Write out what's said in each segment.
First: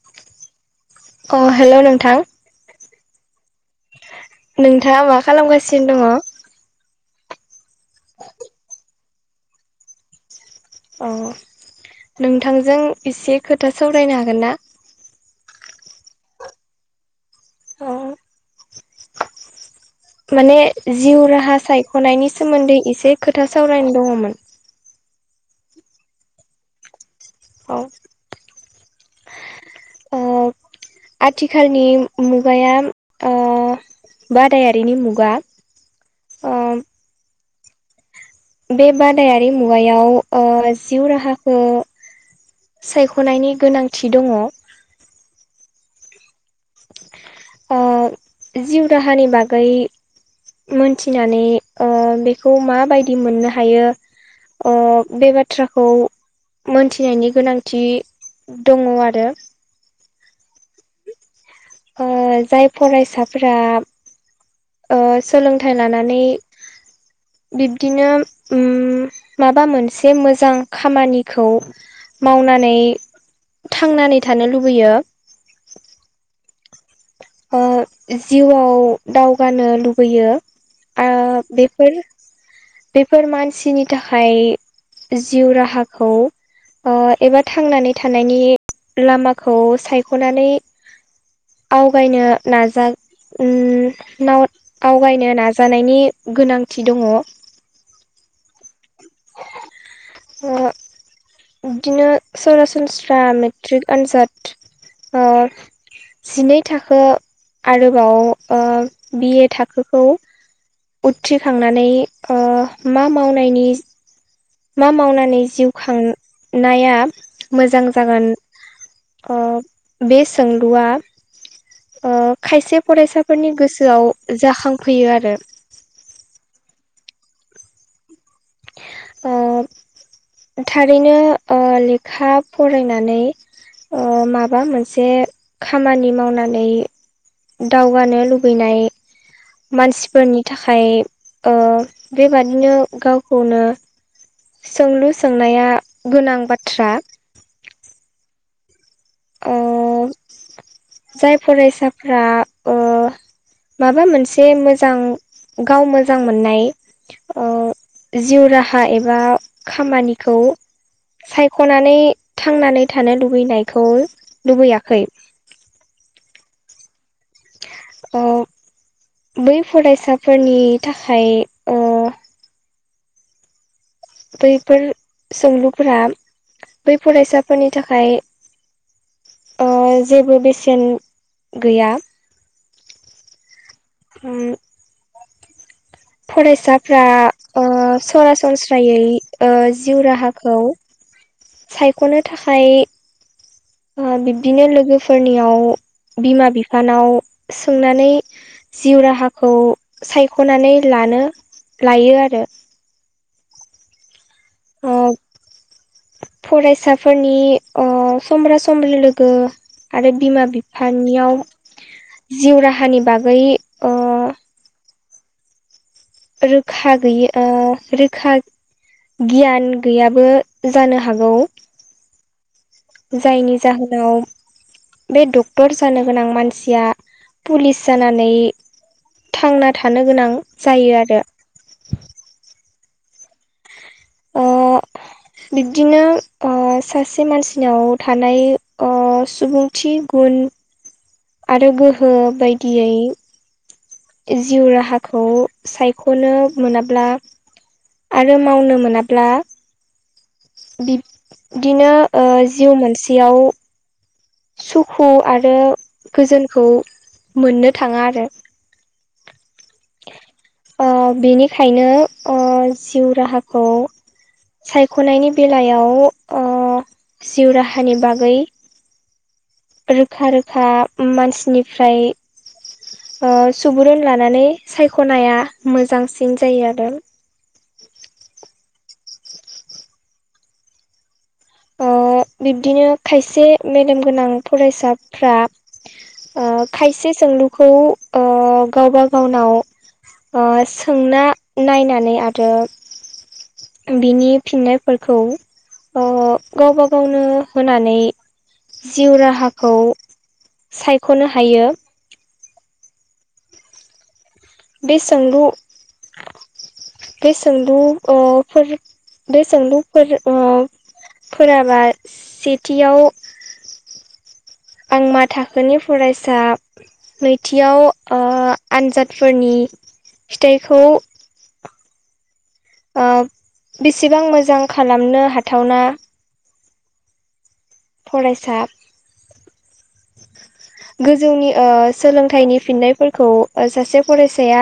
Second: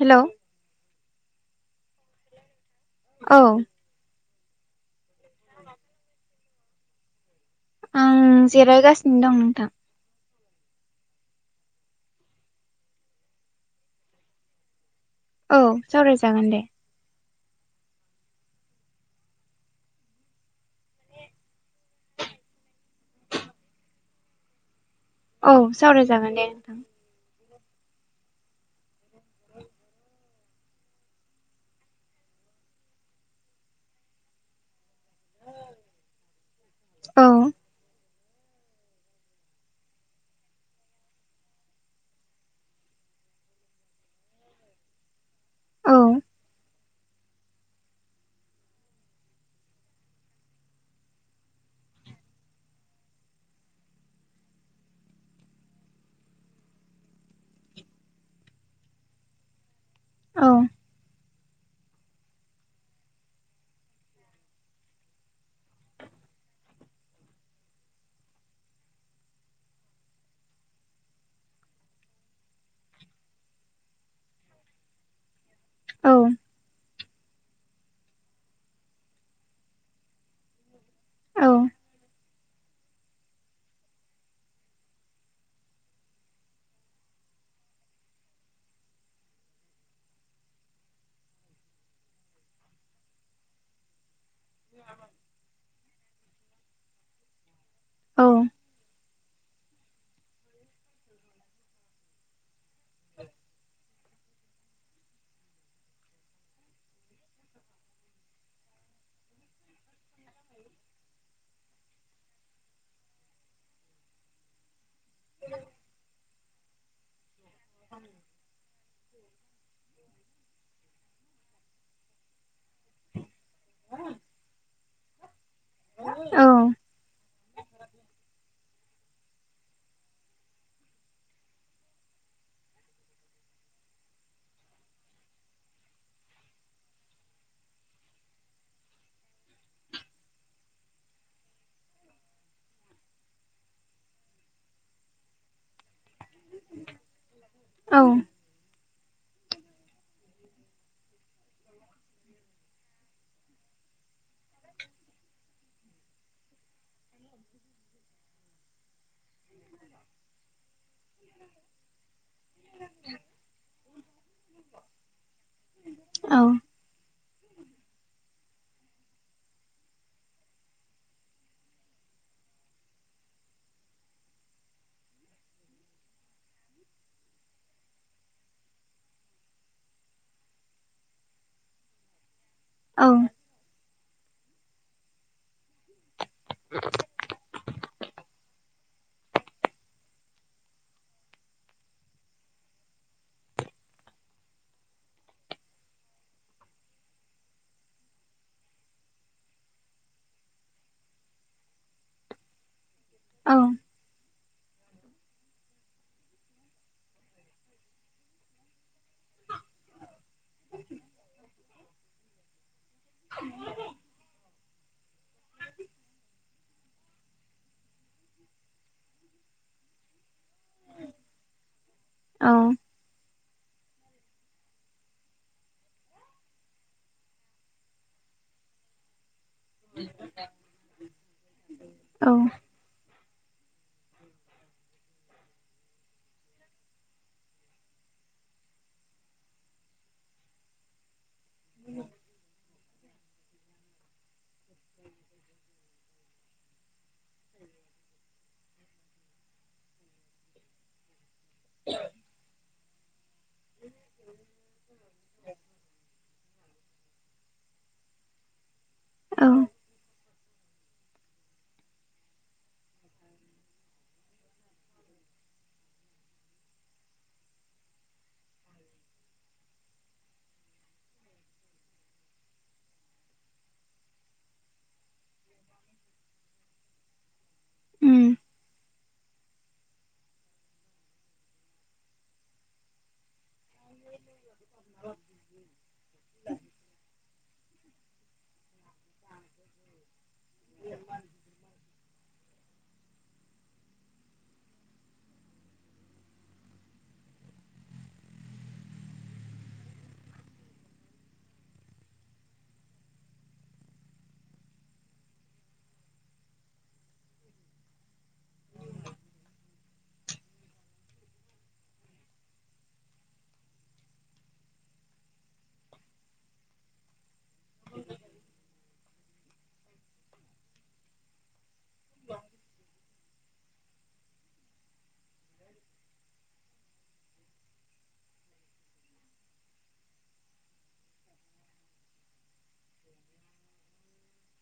हेल' अ हेल' नोंथां औ नोंथाङा मा खालामगासिनो दङ आं जिरायगासिनो दं नोंथां औ औ नोंथांजों एसे खोथा सावरायनो हागोन ना औ सावराय जागोन दे अ माने जिउ राहा सायख'नायनि सोमोन्दै एसे खोथा सावरायनो दङमोन औ सावराय जागोन दे नोंथां औ ओ [unintelligible] आथिखालनि मुगाया ओ बादायारिनि मुगा ओ औ बे बादायारि मुगायाव ओ जिउ राहाखौ सायख'नायनि गोनांथि दङ औ ओ जिउ राहानि बागै मोनथिनानै ओ बेखौ माबायदि मोननो हायो ओ बे बाथ्राखौ मोनथिनायनि गोनांथि दङ आरो औ ओ जाय फरायसाफोरा ओ सोलोंथाइ लानानै [unintelligible] बिब्दिनो ओ माबा मोनसे मोजां खामानिखौ मावनानै थांनानै थानो लुबैयो औ ओ जिउआव दावगानो लुबैयो ओ औ बेफोर बेफोर मानसिनि थाखाय जिउ राहाखौ ओ एबा थांनानै थानायनि लामाखौ सायख'नानै आ आवगायनो नाजा ओ आवगायनो नाजानायनि गोनांथि दङ औ ओ बिदिनो सरासनस्रा मेट्रिक आनजाद ओ जिनै थाखो आरोबाव बि ए थाखोखौ उथ्रिखांनानै ओ मा मावनायनि मा मावनानै जिउ खांनाया मोजां जागोन ओ बेसोंलुआ ओ खायसे फरायसाफोरनि गोसोआव जाखांफैयो आरो औ ओ [inaudible] थारैनो ओ लेखा फरायनानै ओ माबा मोनसे खामानि मावनानै दावगानो लुबैनाय मानसिफोरनि थाखाय ओ बेबादिनो गावखौनो सोंलु सोंनाया गोनां बाथ्रा औ ओ [inaudible] जाय फरायसाफोरा ओ माबा मोनसे मोजां गाव मोजां मोननाय ओ जिउ राहा एबा खामानिखौ सायख'नानै थांनानै थानो लुबैनायखौ लुबैयाखै औ अ बै फरायसाफोरनि थाखाय ओ बैफोर सोंलुफोरा बै फरायसाफोरनि थाखाय ओ जेबो बेसेन गैया औ [unintelligible] फरायसाफ्रा ओ सरासनस्रायै ओ जिउ राहाखौ सायख'नो थाखाय ओ बिब्दिनो लोगोफोरनियाव बिमा बिफानाव सोंनानै जिउ राहाखौ सायख'नानै ला लायो आरो औ ओ फरायसाफोरनि अ समब्रा समब्रि लोगो आरो बिमा बिफानियाव जिउ राहानि बागै ओ रोखा गैयि ओ रोखा गियान गैयाबो जानो हागौ औ जायनि जाहोनाव बे डक्टर जानो गोनां मानसिया पुलिस जानानै थांना थानो गोनां जायो आरो औ [inaudible] बिबदिनो ओ सासे मानसिनाव थानाय ओ सुबुंथि गुन आरो गोहो बायदियै जिउ राहाखौ सायख'नो मोनाब्ला आरो मावनो मोनाब्ला बिबदिनो ओ जिउ मोनसेयाव सुखु आरो गोजोनखौ मोननो थाङा आरो। औ अ बिनिखायनो अ जिउ राहाखौ सायख'नायनि बेलायाव अ जिउ राहानि बागै रोखा-रोखा मानसिनिफ्राय अ सुबुरुन लानानै सायख'नाया मोजांसिन जायो आरो। उम अ बिब्दिनो खायसे। मेेलेमगोनां फरायसाफ्रा अ खायसे। सोंलुखौ अ गावबा गावनाव अ सोंना नायनानै आरो बिनि फिननायफोरखौ अ गावबा गावनो होनानै। जिउ राहाखौ सायख'नो हायो। बे सोंलु बे सोंलु अ फोर बे सोंलुफोर अ फोराबा सेथियाव आं मा थाखोनि फरायसा नैथियाव अ आनजाद- फोरनि फिथाइखौ अ बेसेबां मोजां खालामनो हाथावना। फरायसा [inaudible] गोजौनि अ सोलोंथाइनि फिननायफोरखौ अ सासे फरायसाया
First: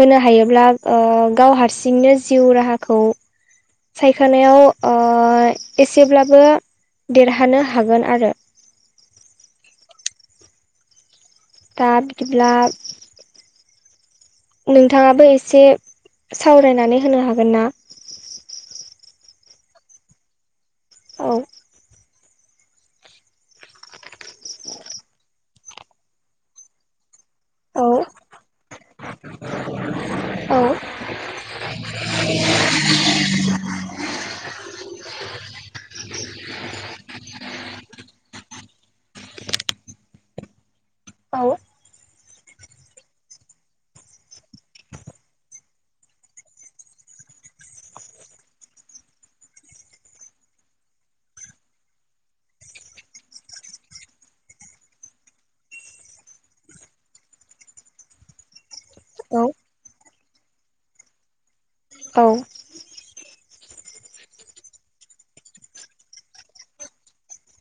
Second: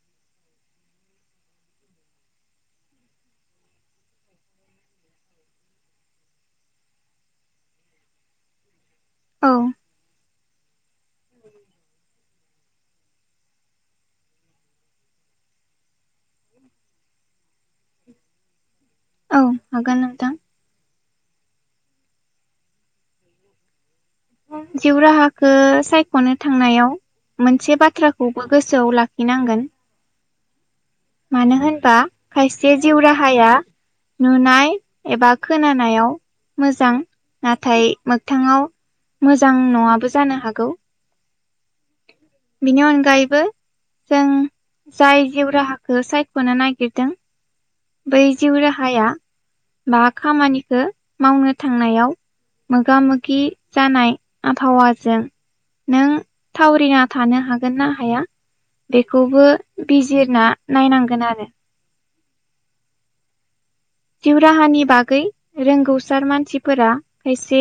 होनो हायोब्ला अ गाव हारसिंनो जिउ राहाखौ सायखानायाव अ एसेब्लाबो देरहानो हागोन आरो। औ दा बिदिब्ला नोंथाङाबो एसे सावरायनानै होनो हागोन ना? औ हागोन नोंथां। औ ओ सायख'नो थांनायाव मोनसे औ बाथ्राखौबो गोसोआव लाखिनांगोन। औ मानो होनबा खायसे जिउ राहाया नुनाय एबा खोनानायाव मोजां नाथाय मोगथाङाव मोजां नङाबो जानो हागौ। औ बिनि अनगायैबो जों जाय जिउ राहाखौ सायख'नो नागिरदों बै जिउ राहाया बा खामानिखौ मावनो थांनायाव मोगा मोगि जानाय आबहावाजों नों थावरिना थानो हागोन ना हाया औ बेखौबो बि- जिरना नायनांगोन आरो औ जिउ राहानि बागै रोंगौसार मानसिफोरा खायसे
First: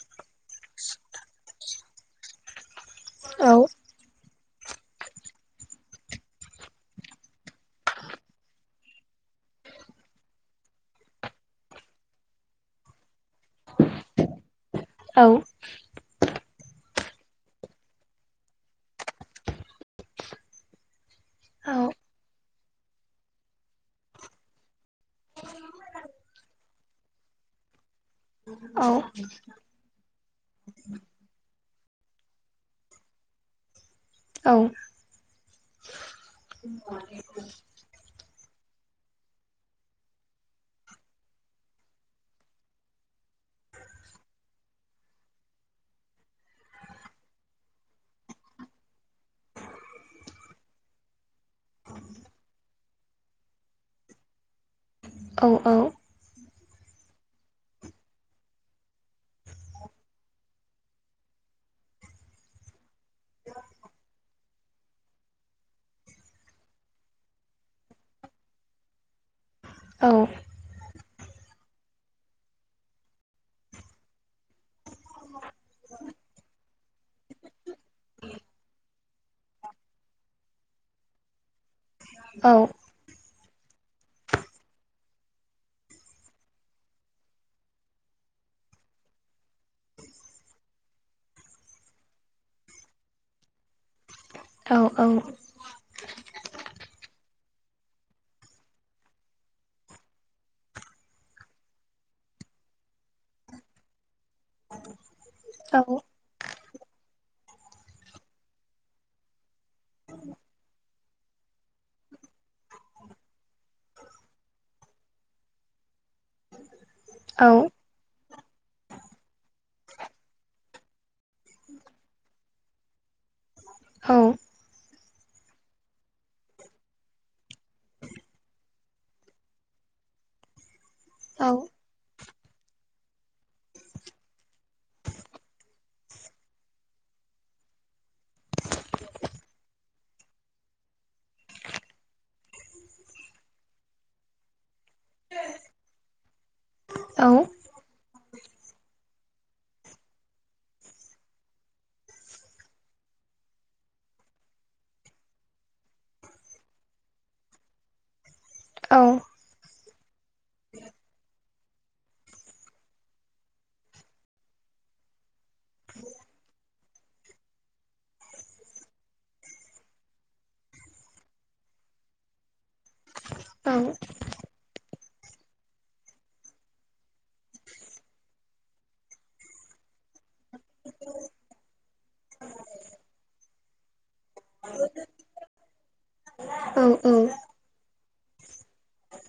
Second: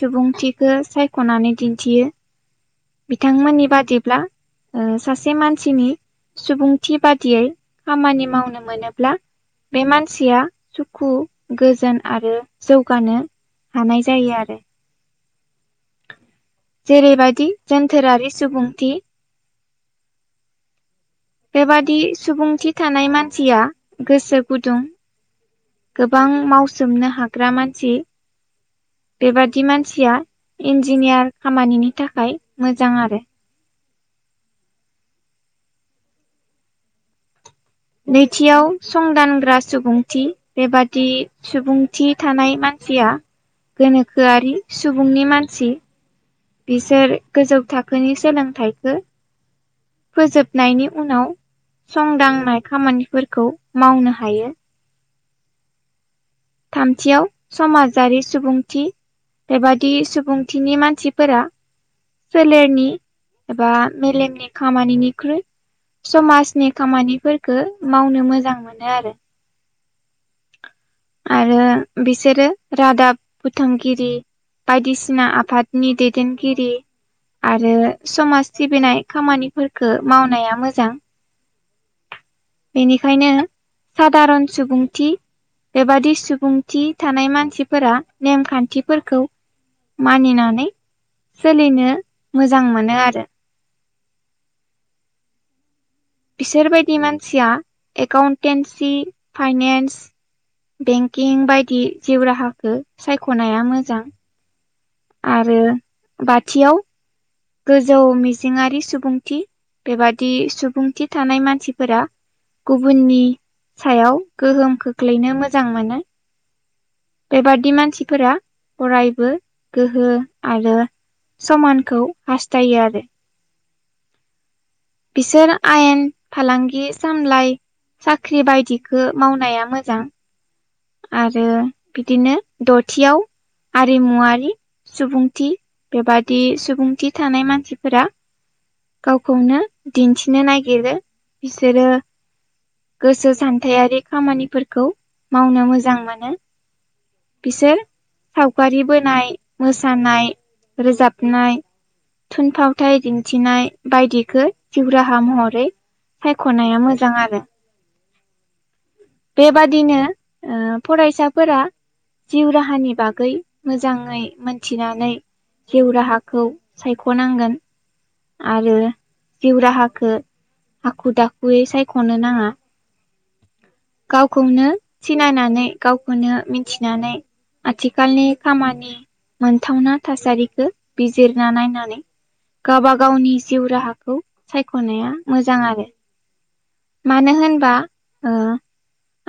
सुबुंथिखो। सायख'नानै दिन्थियो बिथांमोननि बादिब्ला अ सासे मानसिनि सुबुंथि बादियै खामानि मावनो मोनोब्ला बे मानसिया सुखु गोजोन आरो जौगानो हानाय जायो आरो। औ जेरैबायदि जोनथोरारि सुबुंथि औ बेबादि सुबुंथि थानाय मानसिया गोसो गुदुं। गोबां मावसोमनो हाग्रा मानसि। बेबादि मानसिया इन्जिनियार खामानिनि थाखाय मोजां आरो। औ। नैथियाव संदानग्रा सुबुंथि बेबादि सुबुंथि थानाय मानसिया गोनोखोआरि सुबुंनि मानसि। बिसोर गोजौ थाखोनि सोलोंथाइखो फोजोबनायनि उनाव संदांनाय खामानिफोरखौ मावनो हायो। औ औ। थामथियाव समाजारि सुबुंथि। बेबादि सुबुंथिनि मानसिफोरा सोलेरनि एबा मेलेमनि खामानिनिख्रुइ समाजनि खामानिफोरखो मावनो मोजां मोनो आरो। औ। आरो बिसोरो रादाब बोथांगिरि बायदिसिना आफादनि दैदेनगिरि आरो समाज सिबिनाय खामानिफोरखो मावनाया मोजां। बेनिखायनो सादारन सुबुंथि बेबादि सुबुंथि थानाय मानसिफोरा नेमखान्थिफोरखौ मानिनानै सोलिनो मोजां मोनो आरो। औ औ। बिसोरबायदि मानसिया एकाउन्टेन्सि, फाइनेन्स, बेंकिं बायदि जिउ राहाखो सायख'नाया मोजां। आरो औ बाथियाव, गोजौ मिजिंङारि सुबुंथि बेबादि सुबुंथि थानाय मानसिफोरा गुबुननि सायाव गोहोम खोख्लैनो मोजां मोनो। बेबादि मानसिफोरा अरायबो गोहो आरो समानखौ हास्थायो आरो। औ। बिसोर आयेन फालांगि सामलाय साख्रि बायदिखो मावनाया मोजां। आरो बिदिनो दथियाव आरिमुवारि सुबुंथि, बेबादि सुबुंथि थानाय मानसिफोरा गावखौनो दिन्थिनो नागिरो‌। बिसोरो गोसो सान्थायारि खामानिफोरखौ मावनो मोजां मोनो। बिसोर सावगारि बोनाय, मोसानाय, रोजाबनाय, थुनफावथाय दिन्थिनाय बायदिखो जिउ राहा महरै सायख'नाया मोजां आरो। बेबादिनो ओ फरायसाफोरा जिउ राहानि बागै मोजाङै मोन्थिनानै जिउ राहाखौ सायख'नांगोन। आरो जिउ राहाखो हाखु दाखुयै सायख'नो नाङा। औ गावखौनो सिनायनानै गावखौनो मिथिनानै आथिखालनि खामानि मोनथावना थासारिखो बिजिरना नायनानै गाबा गावनि जिउ राहाखौ सायख'नाया मोजां आरो। औ औ मानो होनबा ओ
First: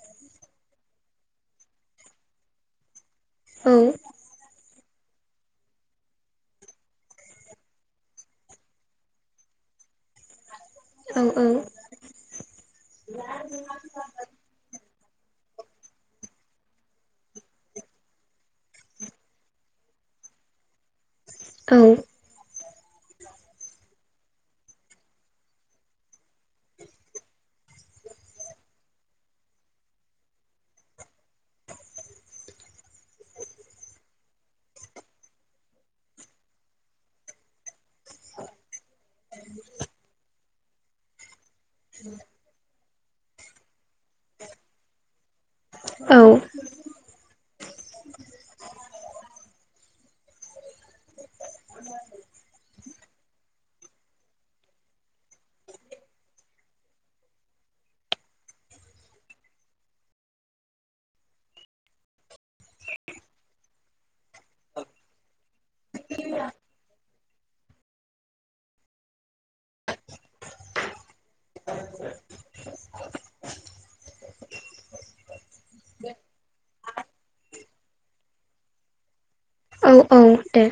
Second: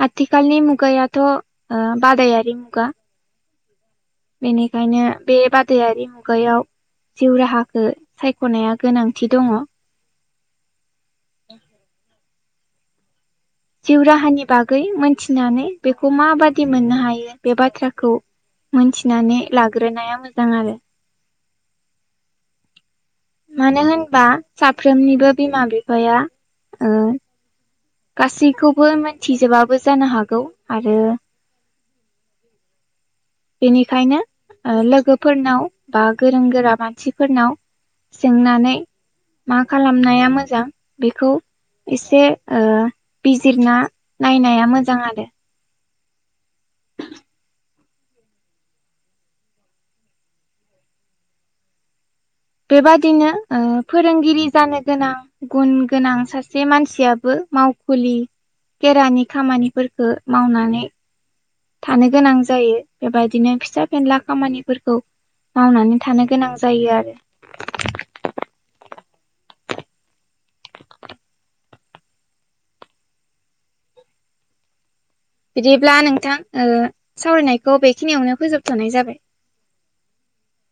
आथिखालनि मुगायाथ' ओ बादायारि मुगा। औ। बेनिखायनो बे बादायारि मुगायाव जिउ राहाखौ सायखनाया गोनांथि दङ औ औ। मिथिनानै बेखौ माबादि मोननो हायो बे बाथ्राखौ। मोनथिनानै लाग्रोनाया मोजां आरो। औ। मानो होनबा साफ्रोमनिबो बिमा बिफाया ओ। गासैखौबो मोनथिजोबाबो जानो हागौ आरो। बेनिखायनो लोगोफोरनाव ओ बा गोरों गोरा मानसिफोरनाव। सोंनानै मा खालामनाया मोजां बेखौ। एसे ओ बिजिरना नायनाया मोजां आरो। औ। बेबादिनो ओ फोरोंगिरि जानो गोनां गुन गोनां सासे मानसियाबो। मावखुलि खेरानि खामानिफोरखौ मावनानै। थानो गोनां जायो बेबायदिनो फिसा फेनला खामानिफोरखौ। मावनानै थानो गोनां जायो आरो। बिदिब्ला नोंथां ओ सावरायनायखौ बेखिनियावनो फोजोबथनाय जाबाय। औ औ दे।